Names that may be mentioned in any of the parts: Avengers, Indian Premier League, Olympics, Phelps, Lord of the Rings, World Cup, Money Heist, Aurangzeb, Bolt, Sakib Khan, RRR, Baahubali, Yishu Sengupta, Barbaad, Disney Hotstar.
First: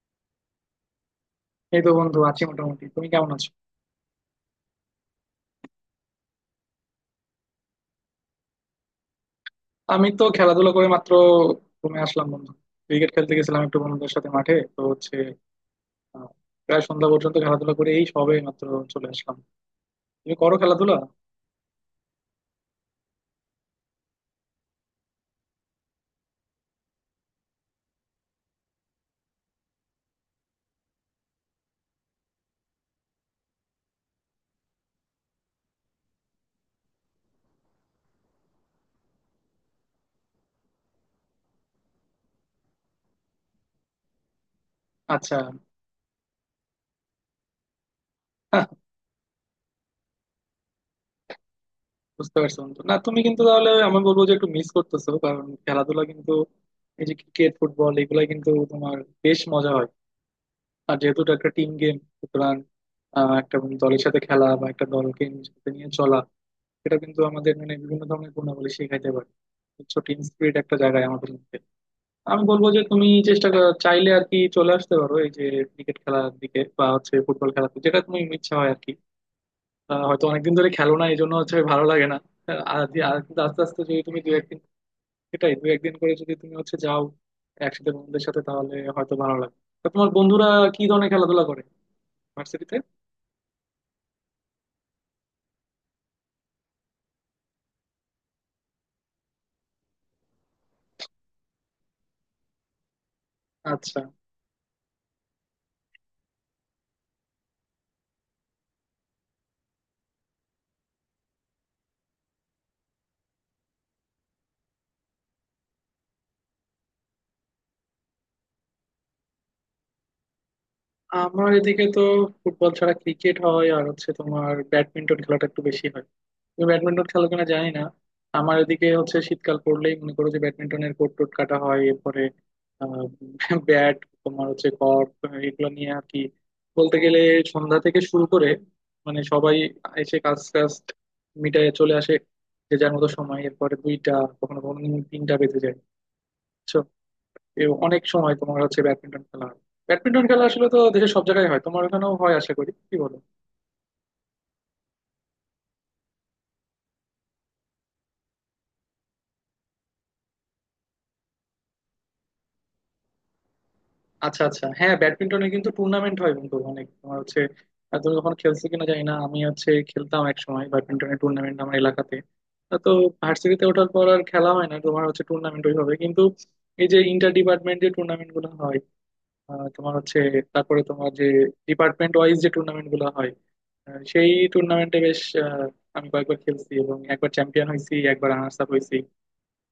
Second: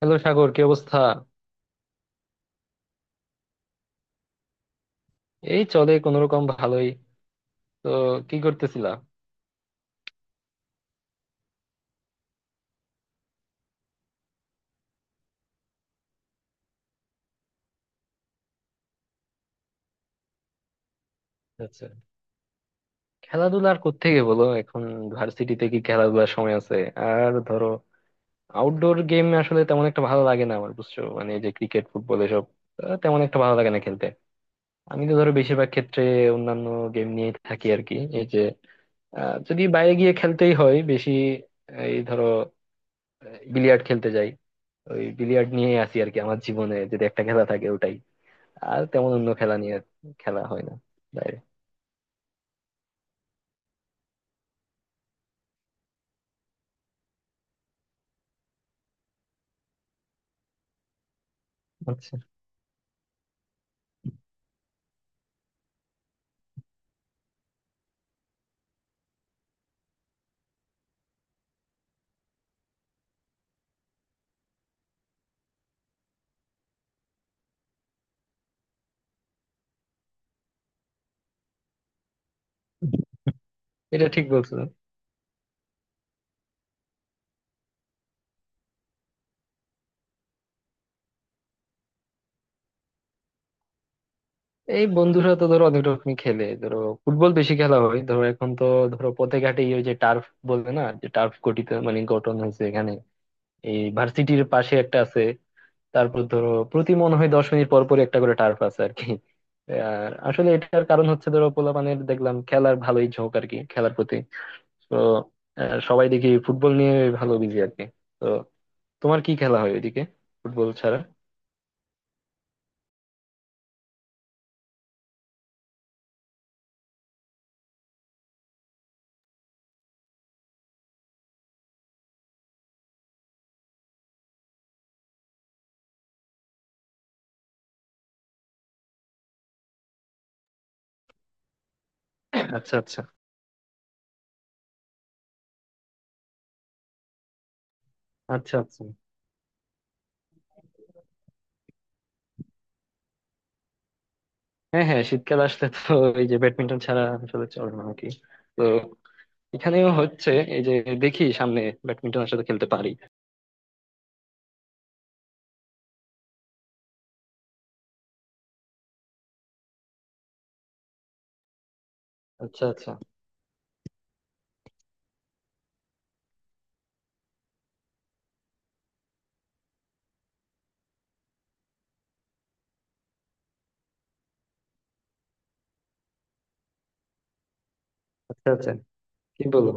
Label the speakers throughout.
Speaker 1: Hello Sagar কি অবস্থা।
Speaker 2: এই তো বন্ধু আছি মোটামুটি। তুমি কেমন আছো?
Speaker 1: এই চলে কোন রকম ভালোই। তো কি করতেছিলা?
Speaker 2: আমি তো খেলাধুলা করে মাত্র ঘুমে আসলাম বন্ধু। ক্রিকেট খেলতে গেছিলাম একটু বন্ধুদের সাথে, মাঠে তো হচ্ছে। আহ, প্রায় সন্ধ্যা পর্যন্ত খেলাধুলা করে এই সবে মাত্র চলে আসলাম। তুমি করো খেলাধুলা?
Speaker 1: আচ্ছা, খেলাধুলা আর কোত্থেকে বলো এখন। ভার্সিটিতে কি খেলাধুলার সময় আছে? আর ধরো আউটডোর গেম আসলে তেমন একটা ভালো লাগে না আমার, বুঝছো? মানে এই যে ক্রিকেট ফুটবল এসব তেমন একটা ভালো লাগে না খেলতে। আমি তো ধরো বেশিরভাগ ক্ষেত্রে অন্যান্য গেম নিয়ে থাকি আর কি। এই যে যদি বাইরে গিয়ে খেলতেই হয় বেশি, এই ধরো বিলিয়ার্ড খেলতে যাই। ওই
Speaker 2: আচ্ছা।
Speaker 1: বিলিয়ার্ড নিয়েই আসি আর কি, আমার জীবনে যদি একটা খেলা থাকে ওটাই।
Speaker 2: হ্যাঁ,
Speaker 1: আর তেমন অন্য খেলা নিয়ে খেলা হয় না বাইরে।
Speaker 2: বুঝতে পারছো বন্ধু, না তুমি কিন্তু, তাহলে আমি বলবো যে একটু মিস করতেছো, কারণ খেলাধুলা কিন্তু এই যে ক্রিকেট ফুটবল এগুলা কিন্তু তোমার বেশ মজা হয়। আর যেহেতু এটা একটা টিম গেম,
Speaker 1: আচ্ছা।
Speaker 2: সুতরাং একটা দলের সাথে খেলা বা একটা দলকে নিজের সাথে নিয়ে চলা সেটা কিন্তু আমাদের মানে বিভিন্ন ধরনের গুণাবলী শেখাইতে পারে। বুঝছো, টিম স্পিরিট একটা জায়গায় আমাদের মধ্যে। আমি বলবো যে তুমি চাইলে আর কি চলে আসতে পারো এই যে ক্রিকেট খেলার দিকে বা হচ্ছে ফুটবল খেলাতে, যেটা তুমি ইচ্ছা হয় আর কি। হয়তো অনেকদিন ধরে খেলো না, এই জন্য হচ্ছে ভালো লাগে না। আর কিন্তু আস্তে আস্তে যদি
Speaker 1: এটা
Speaker 2: তুমি
Speaker 1: ঠিক
Speaker 2: দু
Speaker 1: বলছো।
Speaker 2: একদিন, সেটাই দু একদিন করে যদি তুমি হচ্ছে যাও একসাথে বন্ধুদের সাথে, তাহলে হয়তো ভালো লাগে। তো তোমার বন্ধুরা কি ধরনের খেলাধুলা করে ভার্সিটিতে?
Speaker 1: এই বন্ধুরা তো ধরো অনেক রকমই খেলে, ধরো ফুটবল বেশি খেলা হয় ধরো এখন তো। ধরো পথে ঘাটে ওই যে টার্ফ বলে না, যে টার্ফ গঠিত মানে গঠন হয়েছে এখানে, এই
Speaker 2: আচ্ছা।
Speaker 1: ভার্সিটির পাশে একটা আছে। তারপর ধরো প্রতি মনে হয় 10 মিনিট পর পর একটা করে টার্ফ আছে আর কি। আর আসলে এটার কারণ হচ্ছে ধরো পোলাপানের দেখলাম খেলার ভালোই ঝোঁক আর কি, খেলার প্রতি। তো সবাই দেখি ফুটবল নিয়ে ভালো বিজি আর কি। তো তোমার কি খেলা হয় ওইদিকে ফুটবল ছাড়া?
Speaker 2: আমার এদিকে তো ফুটবল ছাড়া ক্রিকেট হয়, আর হচ্ছে তোমার ব্যাডমিন্টন খেলাটা একটু বেশি হয়। তুমি ব্যাডমিন্টন খেলো কিনা জানি না। আমার এদিকে হচ্ছে শীতকাল পড়লেই মনে করো যে ব্যাডমিন্টনের কোর্ট টোট কাটা হয়, এরপরে ব্যাট, তোমার হচ্ছে কর্ক, এগুলো নিয়ে আর কি, বলতে গেলে সন্ধ্যা থেকে শুরু করে মানে সবাই এসে কাজ কাজ মিটায় চলে আসে,
Speaker 1: আচ্ছা
Speaker 2: যে যার
Speaker 1: আচ্ছা।
Speaker 2: মতো সময়, এরপরে দুইটা কখনো কখনো কিন্তু তিনটা বেজে যায়। বুঝছো, এ অনেক সময়
Speaker 1: আচ্ছা
Speaker 2: তোমার
Speaker 1: আচ্ছা।
Speaker 2: হচ্ছে ব্যাডমিন্টন খেলা হয়। ব্যাডমিন্টন খেলা আসলে তো দেশের সব জায়গায় হয়, তোমার ওখানেও হয় আশা করি, কি বলো?
Speaker 1: হ্যাঁ হ্যাঁ, শীতকাল আসলে তো এই যে ব্যাডমিন্টন ছাড়া আসলে চলে না আর কি। তো এখানেও হচ্ছে এই যে দেখি সামনে ব্যাডমিন্টন আসলে খেলতে পারি।
Speaker 2: আচ্ছা আচ্ছা। হ্যাঁ, ব্যাডমিন্টনে কিন্তু টুর্নামেন্ট হয় বন্ধু অনেক, তোমার হচ্ছে তুমি কখনো খেলছো কিনা জানি না। আমি হচ্ছে খেলতাম এক সময় ব্যাডমিন্টনের টুর্নামেন্ট আমার এলাকাতে।
Speaker 1: আচ্ছা
Speaker 2: তা
Speaker 1: আচ্ছা।
Speaker 2: তো ভার্সিটিতে ওঠার পর আর খেলা হয় না তোমার হচ্ছে টুর্নামেন্ট ওইভাবে, কিন্তু এই যে ইন্টার ডিপার্টমেন্ট যে টুর্নামেন্ট গুলো হয়, তোমার হচ্ছে তারপরে তোমার যে ডিপার্টমেন্ট ওয়াইজ যে টুর্নামেন্ট গুলো হয়, সেই টুর্নামেন্টে বেশ আমি কয়েকবার খেলছি এবং একবার চ্যাম্পিয়ন হয়েছি, একবার
Speaker 1: আচ্ছা
Speaker 2: রানার্স
Speaker 1: আচ্ছা।
Speaker 2: আপ হয়েছি।
Speaker 1: কি বলো,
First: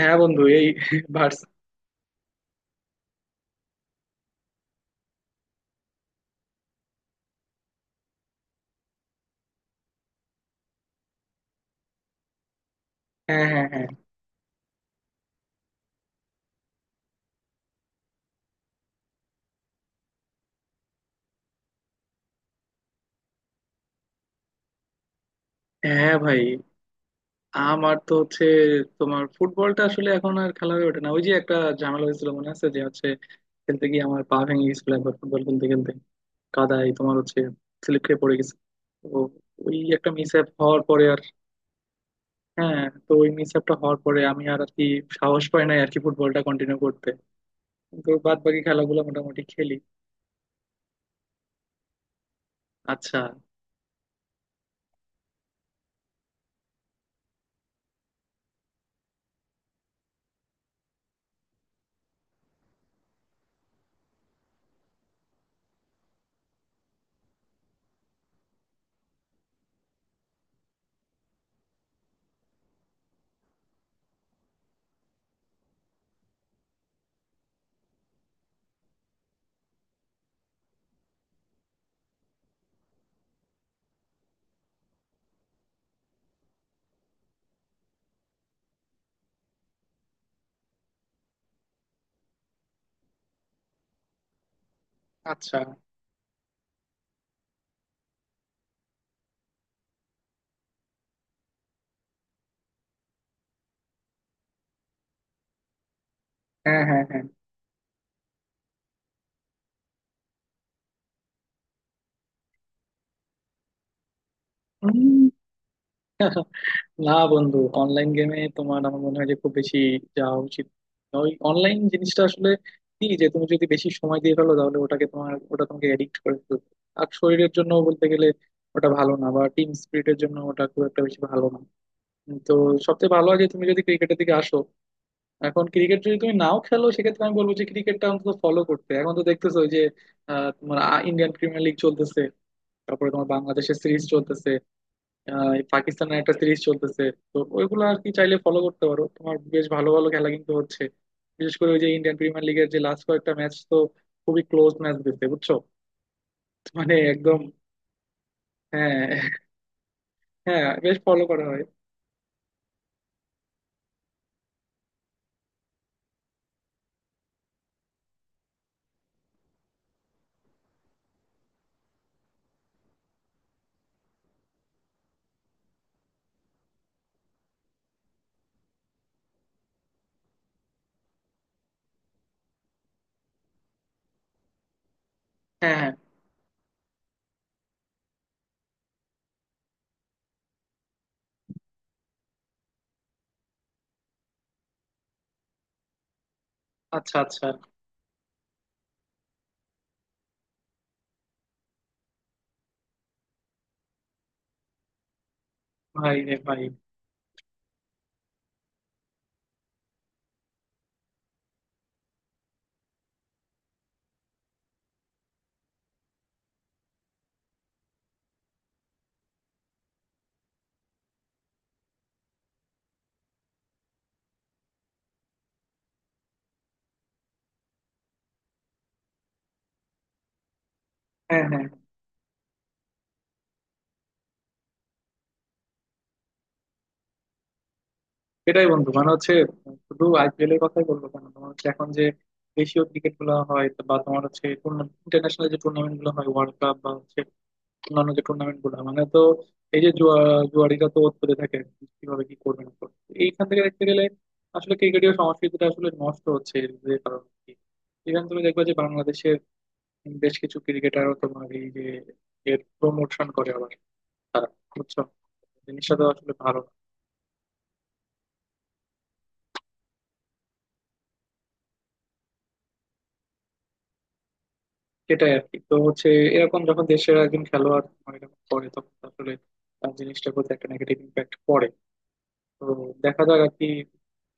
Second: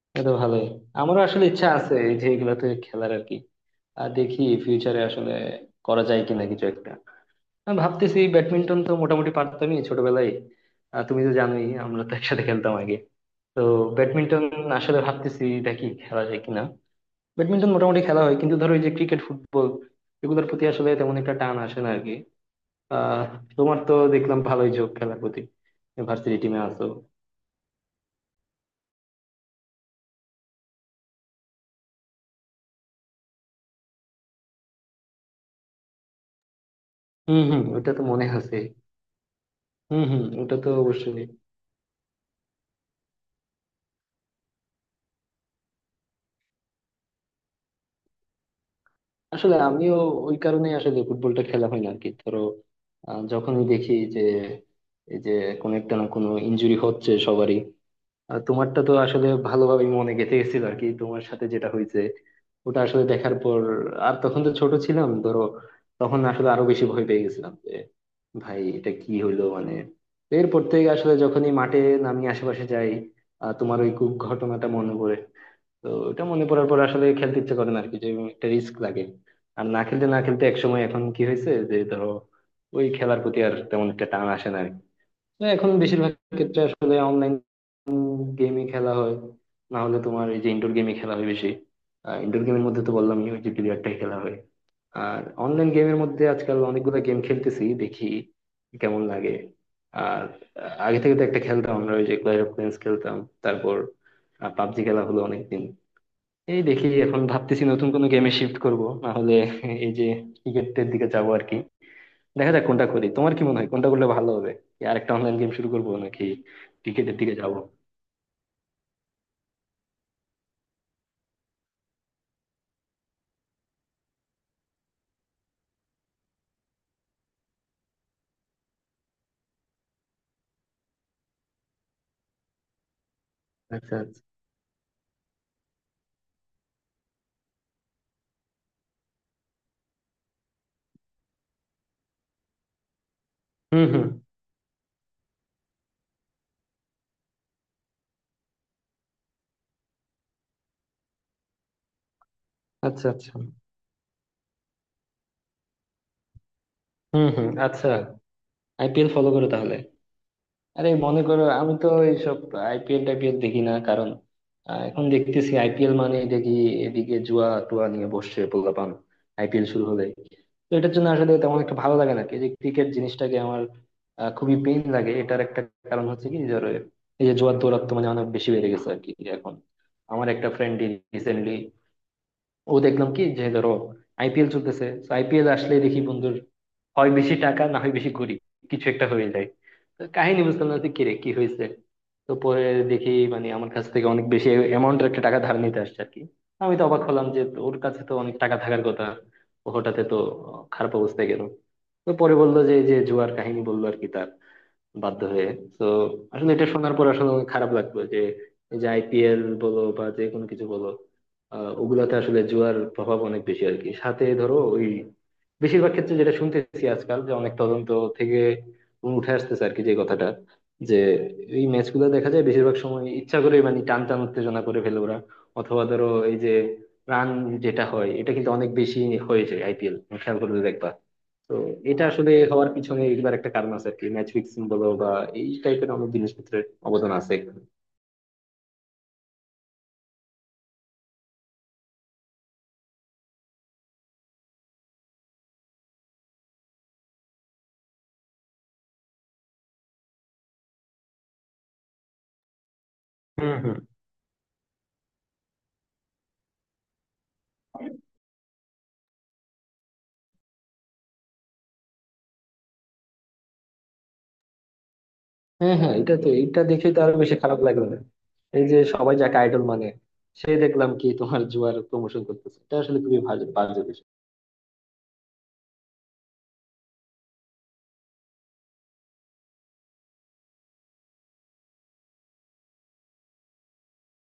Speaker 2: হ্যাঁ
Speaker 1: এটা তো
Speaker 2: বন্ধু,
Speaker 1: ভালোই।
Speaker 2: এই
Speaker 1: আমারও
Speaker 2: ভার্স।
Speaker 1: আসলে ইচ্ছা আছে এই যে এগুলাতে খেলার আর কি। আর দেখি ফিউচারে আসলে করা যায় কিনা কিছু একটা। আমি ভাবতেছি ব্যাডমিন্টন তো মোটামুটি পারতামই ছোটবেলায়। তুমি তো জানোই আমরা তো একসাথে খেলতাম আগে।
Speaker 2: হ্যাঁ,
Speaker 1: তো
Speaker 2: হ্যাঁ, হ্যাঁ।
Speaker 1: ব্যাডমিন্টন আসলে ভাবতেছি দেখি খেলা যায় কিনা। ব্যাডমিন্টন মোটামুটি খেলা হয়, কিন্তু ধরো এই যে ক্রিকেট ফুটবল এগুলোর প্রতি আসলে তেমন একটা টান আসে না আর কি। আহ, তোমার তো দেখলাম ভালোই ঝোঁক খেলার প্রতি,
Speaker 2: হ্যাঁ
Speaker 1: ভার্সিটি
Speaker 2: ভাই।
Speaker 1: টিমে আছো।
Speaker 2: আমার তো হচ্ছে তোমার ফুটবলটা আসলে এখন আর খেলা হয়ে ওঠে না। ওই যে একটা ঝামেলা হয়েছিল মনে আছে, যে হচ্ছে খেলতে গিয়ে আমার পা ভেঙে গেছিল একবার, ফুটবল খেলতে খেলতে কাদায় তোমার হচ্ছে
Speaker 1: হম হম, ওটা তো
Speaker 2: স্লিপ খেয়ে
Speaker 1: মনে
Speaker 2: পড়ে গেছে।
Speaker 1: আছে।
Speaker 2: তো ওই
Speaker 1: হম
Speaker 2: একটা
Speaker 1: হম,
Speaker 2: মিস আপ
Speaker 1: ওটা তো
Speaker 2: হওয়ার পরে আর
Speaker 1: অবশ্যই।
Speaker 2: হ্যাঁ, তো ওই মিস আপটা হওয়ার পরে আমি আর আর কি সাহস পাই নাই আর কি ফুটবলটা কন্টিনিউ করতে, কিন্তু বাদ বাকি খেলাগুলো মোটামুটি
Speaker 1: আসলে
Speaker 2: খেলি।
Speaker 1: আমিও ওই কারণে আসলে ফুটবলটা খেলা হয় না আর কি ধরো।
Speaker 2: আচ্ছা
Speaker 1: যখনই দেখি যে এই যে কোনো একটা না কোনো ইনজুরি হচ্ছে সবারই। আর তোমারটা তো আসলে ভালোভাবেই মনে গেঁথে গেছিল আর কি, তোমার সাথে যেটা হয়েছে ওটা আসলে দেখার পর। আর তখন তো ছোট ছিলাম ধরো, তখন আসলে আরো বেশি ভয় পেয়ে গেছিলাম যে ভাই এটা কি হইলো মানে। তো এরপর থেকে আসলে যখনই মাঠে নামি আশেপাশে যাই, তোমার ওই ঘটনাটা মনে পড়ে। তো ওটা মনে পড়ার পর আসলে খেলতে ইচ্ছে করে না আর কি, যে একটা রিস্ক লাগে। আর না খেলতে না খেলতে একসময় এখন কি হয়েছে যে ধরো ওই খেলার প্রতি আর তেমন একটা টান আসে না আর কি। না, এখন বেশিরভাগ ক্ষেত্রে আসলে অনলাইন গেমই খেলা হয়। না হলে তোমার এই যে ইনডোর গেমই খেলা হয় বেশি। ইনডোর গেমের মধ্যে তো বললামই ওই যে বিলিয়ার্ডটাই খেলা হয়। আর
Speaker 2: আচ্ছা।
Speaker 1: অনলাইন গেমের মধ্যে আজকাল অনেকগুলো গেম খেলতেছি, দেখি কেমন লাগে। আর আগে থেকে তো একটা খেলতাম আমরা, ওই যে ক্ল্যাশ অফ ক্ল্যান্স খেলতাম। তারপর পাবজি খেলা হলো অনেকদিন। এই
Speaker 2: হ্যাঁ,
Speaker 1: দেখি
Speaker 2: হ্যাঁ,
Speaker 1: এখন ভাবতেছি নতুন কোনো গেমে শিফট করব, না হলে এই যে ক্রিকেটের দিকে যাবো আর কি। দেখা যাক কোনটা করি, তোমার কি মনে হয় কোনটা করলে ভালো হবে? কি আরেকটা
Speaker 2: হ্যাঁ।
Speaker 1: অনলাইন গেম শুরু করবো নাকি
Speaker 2: না
Speaker 1: ক্রিকেটের দিকে
Speaker 2: বন্ধু,
Speaker 1: যাবো?
Speaker 2: অনলাইন গেমে তোমার আমার মনে হয় যে খুব বেশি যাওয়া উচিত না। ওই অনলাইন জিনিসটা আসলে কি, যে তুমি যদি বেশি সময় দিয়ে ফেলো তাহলে ওটাকে তোমার, ওটা তোমাকে এডিক্ট করে ফেলবে। আর শরীরের জন্য বলতে গেলে ওটা ভালো না, বা টিম স্পিরিটের জন্য ওটা খুব একটা বেশি ভালো না। তো সবচেয়ে ভালো হয় যে তুমি যদি
Speaker 1: আচ্ছা
Speaker 2: ক্রিকেটের
Speaker 1: আচ্ছা।
Speaker 2: দিকে আসো। এখন ক্রিকেট যদি তুমি নাও খেলো সেক্ষেত্রে আমি বলবো যে ক্রিকেটটা অন্তত ফলো করতে। এখন তো দেখতেছো ওই যে তোমার ইন্ডিয়ান প্রিমিয়ার লিগ চলতেছে, তারপরে তোমার বাংলাদেশের
Speaker 1: হুম
Speaker 2: সিরিজ
Speaker 1: হুম,
Speaker 2: চলতেছে, এই পাকিস্তানের একটা সিরিজ চলতেছে। তো ওইগুলো আর কি চাইলে ফলো করতে পারো, তোমার বেশ ভালো ভালো খেলা কিন্তু হচ্ছে। বিশেষ করে ওই যে ইন্ডিয়ান প্রিমিয়ার লিগের যে লাস্ট
Speaker 1: আচ্ছা।
Speaker 2: কয়েকটা
Speaker 1: আচ্ছা,
Speaker 2: ম্যাচ তো খুবই ক্লোজ ম্যাচ দিচ্ছে, বুঝছো, মানে
Speaker 1: হুম
Speaker 2: একদম।
Speaker 1: হুম। আচ্ছা, আইপিএল
Speaker 2: হ্যাঁ।
Speaker 1: ফলো করো তাহলে।
Speaker 2: হ্যাঁ,
Speaker 1: আরে
Speaker 2: বেশ
Speaker 1: মনে
Speaker 2: ফলো
Speaker 1: করো
Speaker 2: করা হয়।
Speaker 1: আমি তো এইসব আইপিএল টাইপিএল দেখি না, কারণ এখন দেখতেছি আইপিএল মানে দেখি এদিকে জুয়া টুয়া নিয়ে বসছে পোলাপান আইপিএল শুরু হলে। তো এটার জন্য আসলে তেমন একটা ভালো লাগে না এই যে ক্রিকেট জিনিসটাকে আমার। খুবই পেইন লাগে। এটার একটা কারণ হচ্ছে কি ধরো এই যে জুয়ার দৌরাত্ম্য মানে অনেক বেশি বেড়ে গেছে আর কি এখন। আমার একটা ফ্রেন্ড রিসেন্টলি, ও দেখলাম কি যে ধরো আইপিএল চলতেছে তো আইপিএল আসলে
Speaker 2: হ্যাঁ, হ্যাঁ।
Speaker 1: দেখি বন্ধুর হয় বেশি টাকা না হয় বেশি গরিব, কিছু একটা হয়ে যায়। তো কাহিনী বুঝতাম না যে কিরে কি হয়েছে। তো পরে দেখি মানে আমার কাছ থেকে অনেক বেশি অ্যামাউন্টের একটা টাকা ধার নিতে আসছে আর কি। আমি তো অবাক
Speaker 2: আচ্ছা
Speaker 1: হলাম যে
Speaker 2: আচ্ছা।
Speaker 1: ওর কাছে তো অনেক টাকা থাকার কথা, ও হঠাৎ তো খারাপ অবস্থায় গেল। তো পরে বললো যে এই যে জুয়ার কাহিনী বললো আর কি, তার বাধ্য হয়ে। তো
Speaker 2: ভাই রে
Speaker 1: আসলে
Speaker 2: ভাই।
Speaker 1: এটা শোনার পর আসলে অনেক খারাপ লাগলো যে এই যে আইপিএল বলো বা যে কোনো কিছু বলো আহ, ওগুলাতে আসলে জুয়ার প্রভাব অনেক বেশি আর কি, সাথে ধরো ওই বেশিরভাগ ক্ষেত্রে যেটা শুনতেছি আজকাল যে অনেক তদন্ত থেকে উঠে আসতেছে আর কি, যে কথাটা যে এই ম্যাচগুলো দেখা যায় বেশিরভাগ সময় ইচ্ছা করে মানে টান টান উত্তেজনা করে ফেলে ওরা। অথবা ধরো এই যে রান যেটা হয় এটা কিন্তু অনেক বেশি হয়েছে আইপিএল, খেয়াল করলে দেখবা।
Speaker 2: হ্যাঁ,
Speaker 1: তো
Speaker 2: হ্যাঁ।
Speaker 1: এটা আসলে হওয়ার পিছনে এগুলার একটা কারণ আছে আর কি, ম্যাচ ফিক্সিং বলো বা এই টাইপের অনেক জিনিসপত্রের অবদান আছে এখানে।
Speaker 2: এটাই বন্ধু, মানে হচ্ছে শুধু আইপিএল এর কথাই বলবো কেন, তোমার হচ্ছে এখন যে দেশীয় ক্রিকেট গুলো হয় বা তোমার হচ্ছে ইন্টারন্যাশনাল যে টুর্নামেন্ট গুলো হয় ওয়ার্ল্ড কাপ বা হচ্ছে অন্যান্য যে টুর্নামেন্ট গুলো, মানে তো এই যে জুয়া, জুয়ারিরা তো পড়ে থাকে কিভাবে কি করবে না করবে। তো এইখান
Speaker 1: হুম
Speaker 2: থেকে
Speaker 1: হুম।
Speaker 2: দেখতে গেলে আসলে ক্রিকেটীয় সংস্কৃতিটা আসলে নষ্ট হচ্ছে এর যে কারণে, কি ইভেন তুমি দেখবে যে বাংলাদেশের বেশ কিছু ক্রিকেটারও তোমার এই যে এর প্রমোশন করে, আবার তারা বুঝছো
Speaker 1: হ্যাঁ
Speaker 2: জিনিসটা
Speaker 1: হ্যাঁ,
Speaker 2: তো
Speaker 1: এটা তো
Speaker 2: আসলে ভালো
Speaker 1: এটা
Speaker 2: না।
Speaker 1: দেখে তো আরো বেশি খারাপ লাগলো না। এই যে সবাই যাকে আইডল মানে, সে দেখলাম কি তোমার জুয়ার প্রমোশন করতেছে, এটা আসলে খুবই ভালো বাজে বিষয়।
Speaker 2: সেটাই আর কি, তো হচ্ছে এরকম যখন দেশের একজন খেলোয়াড় তোমার এরকম করে, তখন তো আসলে তার জিনিসটার প্রতি একটা নেগেটিভ ইম্প্যাক্ট পড়ে। তো দেখা যাক আর কি,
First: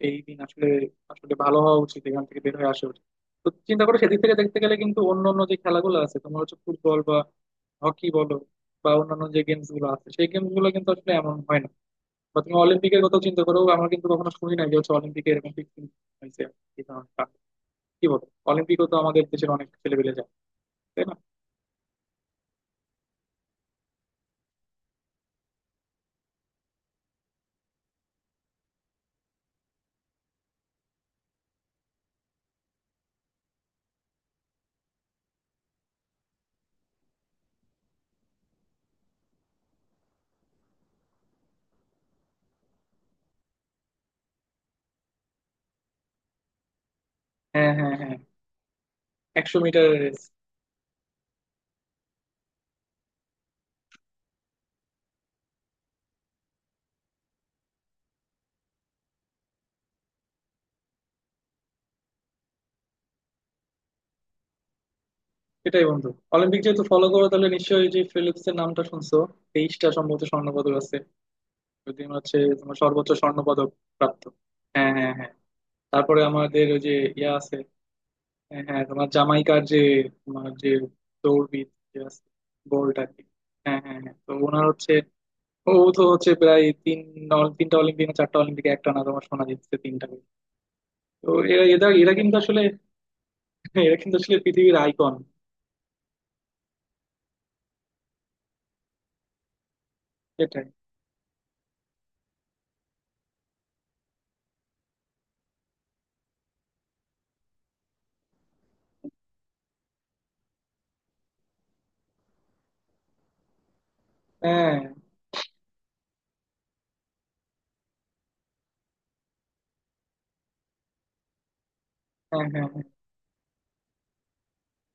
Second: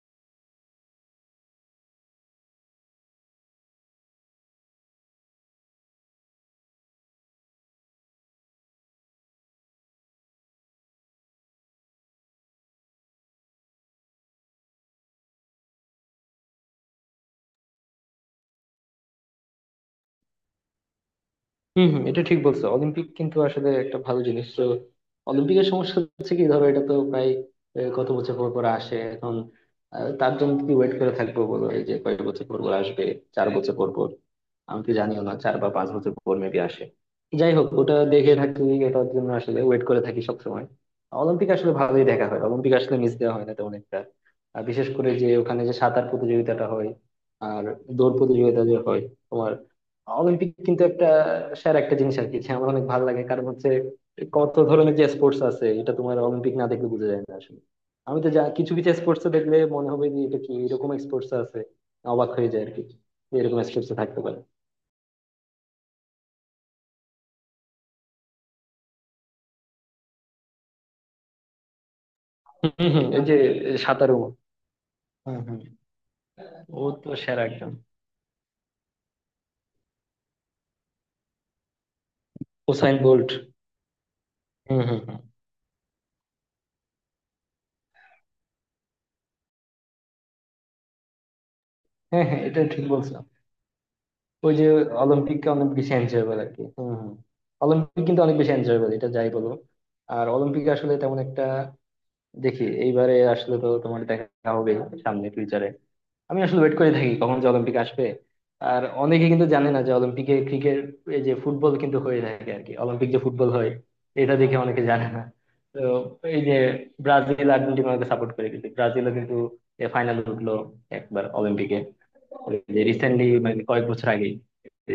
Speaker 2: এই দিন আসলে আসলে ভালো হওয়া উচিত, এখান থেকে বের হয়ে আসা উচিত। তো চিন্তা করো সেদিক থেকে দেখতে গেলে কিন্তু অন্য অন্য যে খেলাগুলো আছে, তোমার হচ্ছে ফুটবল বা হকি বলো বা অন্যান্য যে গেমস গুলো আছে, সেই গেমস গুলো কিন্তু আসলে এমন হয় না। বা তুমি অলিম্পিকের কথা চিন্তা করো, আমরা কিন্তু কখনো শুনি না যে হচ্ছে অলিম্পিকে এরকম fixing হয়েছে এই ধরনটা। কি বলো, অলিম্পিকও তো আমাদের দেশের অনেক ছেলেপেলে যায় তাই না?
Speaker 1: হম হম, এটা ঠিক বলছো, অলিম্পিক কিন্তু আসলে একটা ভালো জিনিস তো। অলিম্পিকের সমস্যা হচ্ছে কি ধরো এটা তো প্রায় কত বছর পর পর আসে এখন। তার জন্য কি ওয়েট করে থাকবো বলো, এই যে কয়েক বছর পর পর আসবে, 4 বছর পর পর। আমি তো জানিও না, 4 বা 5 বছর পর মেবি আসে। যাই হোক ওটা দেখে থাকি, এটার জন্য আসলে ওয়েট করে থাকি সবসময়। অলিম্পিক আসলে ভালোই দেখা হয়, অলিম্পিক আসলে মিস দেওয়া হয় না তেমন একটা। আর বিশেষ করে যে ওখানে যে সাঁতার প্রতিযোগিতাটা হয় আর
Speaker 2: হ্যাঁ, হ্যাঁ, হ্যাঁ।
Speaker 1: দৌড় প্রতিযোগিতা যে হয় তোমার।
Speaker 2: 100 মিটার রেস।
Speaker 1: অলিম্পিক কিন্তু একটা স্যার একটা জিনিস আর কি, যে আমার অনেক ভালো লাগে। কারণ হচ্ছে কত ধরনের যে স্পোর্টস আছে এটা তোমার অলিম্পিক না দেখলে বোঝা যায় না আসলে। আমি তো যা কিছু কিছু স্পোর্টস দেখলে মনে হবে যে এটা কি, এরকম স্পোর্টস আছে, অবাক হয়ে যায় আর কি, যে এরকম স্পোর্টস থাকতে পারে।
Speaker 2: সেটাই বন্ধু, অলিম্পিক যেহেতু ফলো করো তাহলে নিশ্চয়ই যে ফিলিপস এর নামটা শুনছো। 23টা সম্ভবত স্বর্ণ পদক আছে, টিম হচ্ছে তোমার
Speaker 1: হম হম,
Speaker 2: সর্বোচ্চ
Speaker 1: এই যে
Speaker 2: স্বর্ণ পদক
Speaker 1: সাঁতারু।
Speaker 2: প্রাপ্ত। হ্যাঁ, হ্যাঁ, হ্যাঁ।
Speaker 1: হুম হুম,
Speaker 2: তারপরে আমাদের ওই
Speaker 1: ও
Speaker 2: যে
Speaker 1: তো
Speaker 2: ইয়া
Speaker 1: সেরা
Speaker 2: আছে,
Speaker 1: একজন।
Speaker 2: হ্যাঁ, হ্যাঁ, তোমার জামাইকার যে, তোমার যে দৌড়বিদ যে আছে,
Speaker 1: উসাইন
Speaker 2: বোল্ট আর কি।
Speaker 1: বোল্ট।
Speaker 2: হ্যাঁ, হ্যাঁ, হ্যাঁ, তো ওনার
Speaker 1: হুম
Speaker 2: হচ্ছে
Speaker 1: হুম হুম।
Speaker 2: ও তো হচ্ছে প্রায় তিন তিনটা অলিম্পিকে, চারটা অলিম্পিকে একটা না তোমার সোনা জিতছে তিনটা করে। তো এরা এরা এরা
Speaker 1: হ্যাঁ
Speaker 2: কিন্তু
Speaker 1: হ্যাঁ,
Speaker 2: আসলে
Speaker 1: এটা ঠিক বলছো।
Speaker 2: এরা কিন্তু আসলে
Speaker 1: ওই যে
Speaker 2: পৃথিবীর আইকন।
Speaker 1: অলিম্পিককে অনেক বেশি এনজয়েবল আর কি, হুম হুম। অলিম্পিক কিন্তু অনেক বেশি এনজয়েবল, এটা যাই বলো। আর অলিম্পিক
Speaker 2: সেটাই।
Speaker 1: আসলে তেমন একটা দেখি এইবারে আসলে তো তোমার দেখা হবে সামনে ফিউচারে। আমি আসলে ওয়েট করে থাকি কখন যে অলিম্পিক আসবে। আর অনেকে কিন্তু জানে না যে অলিম্পিকে ক্রিকেট, এই যে ফুটবল কিন্তু হয়ে থাকে আর কি, অলিম্পিক যে ফুটবল হয় এটা দেখে
Speaker 2: হ্যাঁ,
Speaker 1: অনেকে জানে না। তো এই যে ব্রাজিল আর্জেন্টিনাকে সাপোর্ট করে, কিন্তু ব্রাজিলও কিন্তু ফাইনাল উঠলো একবার অলিম্পিকে,
Speaker 2: হ্যাঁ,
Speaker 1: ওই
Speaker 2: হ্যাঁ।
Speaker 1: যে
Speaker 2: হ্যাঁ,
Speaker 1: রিসেন্টলি মানে কয়েক বছর আগে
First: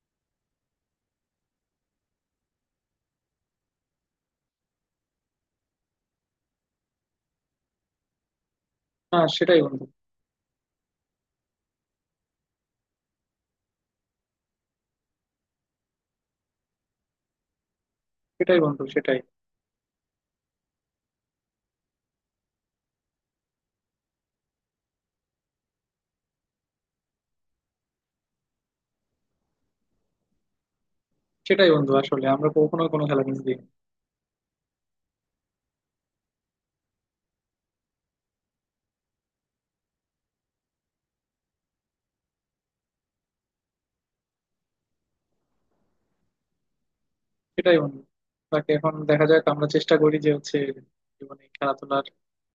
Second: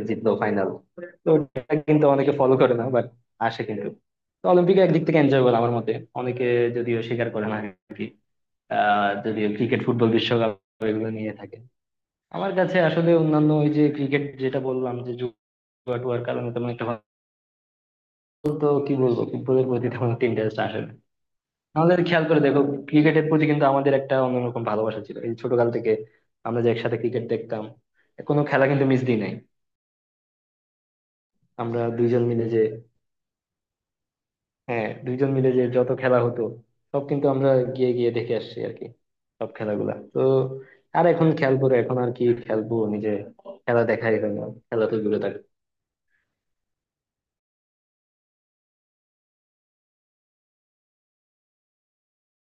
Speaker 1: জিতলো ফাইনাল। তো ওটা কিন্তু অনেকে ফলো করে না, বাট আসে কিন্তু। তো অলিম্পিকে একদিক থেকে এনজয় করা আমার মতে অনেকে যদিও স্বীকার করে না আর কি, আহ,
Speaker 2: হ্যাঁ,
Speaker 1: যদিও
Speaker 2: সেটাই
Speaker 1: ক্রিকেট
Speaker 2: বন্ধু
Speaker 1: ফুটবল বিশ্বকাপ এগুলো নিয়ে থাকে। আমার কাছে আসলে অন্যান্য ওই যে ক্রিকেট যেটা বললাম যে জুয়া টুয়ার কারণে তেমন একটা ভালো।
Speaker 2: সেটাই।
Speaker 1: তো
Speaker 2: বন্ধু
Speaker 1: কি
Speaker 2: সেটাই।
Speaker 1: বলবো, ফুটবলের প্রতি তেমন একটা ইন্টারেস্ট আসে না। আমাদের খেয়াল করে দেখো, ক্রিকেটের প্রতি কিন্তু আমাদের একটা অন্যরকম ভালোবাসা ছিল এই ছোটকাল থেকে। আমরা যে একসাথে ক্রিকেট দেখতাম, কোনো খেলা কিন্তু মিস দিই নাই।
Speaker 2: সেটাই
Speaker 1: আমরা
Speaker 2: বন্ধু,
Speaker 1: দুইজন
Speaker 2: আসলে
Speaker 1: মিলে
Speaker 2: আমরা
Speaker 1: যে,
Speaker 2: কখনো কোনো খেলা মিস দিই না।
Speaker 1: হ্যাঁ দুইজন মিলে যে যত খেলা হতো সব কিন্তু আমরা গিয়ে গিয়ে দেখে আসছি আর কি, সব খেলাগুলা তো। আর এখন খেয়াল করে এখন আর কি খেলবো নিজে, খেলা দেখাই হয় না, খেলা তো দূরে থাকে।
Speaker 2: সেটাই বন্ধু, বাকি এখন দেখা যাক, আমরা চেষ্টা করি যে হচ্ছে জীবনে খেলাধুলার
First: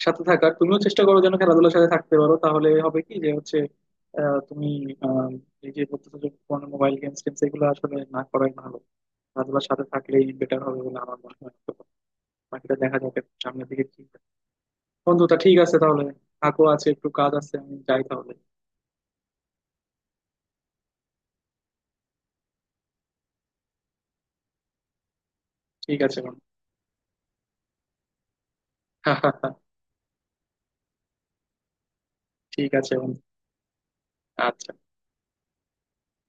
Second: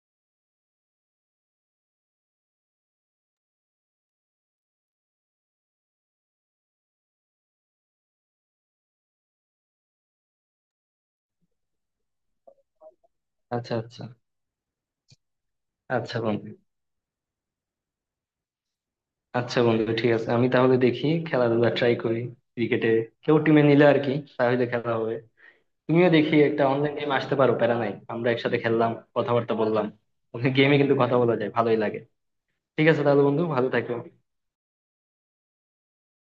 Speaker 2: সাথে থাকার। তুমিও চেষ্টা করো যেন খেলাধুলার সাথে থাকতে পারো, তাহলে হবে কি যে হচ্ছে তুমি আহ, এই যে বলতেছো যে ফোনে মোবাইল গেমস টেমস এগুলো আসলে না করাই ভালো, খেলাধুলার সাথে থাকলেই বেটার হবে বলে আমার মনে হয়। তো বাকিটা দেখা যাবে সামনের
Speaker 1: আচ্ছা
Speaker 2: দিকে কি
Speaker 1: আচ্ছা।
Speaker 2: হয়। বন্ধু তা ঠিক আছে তাহলে।
Speaker 1: আচ্ছা বন্ধু।
Speaker 2: থাকো, আছে একটু কাজ, আছে আমি যাই তাহলে।
Speaker 1: আচ্ছা বন্ধু, ঠিক আছে, আমি তাহলে দেখি খেলাধুলা ট্রাই করি। ক্রিকেটে কেউ টিমে নিলে আর কি তাহলে খেলা হবে।
Speaker 2: ঠিক
Speaker 1: তুমিও
Speaker 2: আছে
Speaker 1: দেখি
Speaker 2: বন্ধু।
Speaker 1: একটা অনলাইন গেম আসতে পারো, প্যারা নাই, আমরা একসাথে খেললাম, কথাবার্তা বললাম। গেমে কিন্তু কথা বলা যায়, ভালোই লাগে।
Speaker 2: ঠিক
Speaker 1: ঠিক
Speaker 2: আছে
Speaker 1: আছে
Speaker 2: বন্ধু।
Speaker 1: তাহলে বন্ধু, ভালো থাকো।
Speaker 2: আচ্ছা।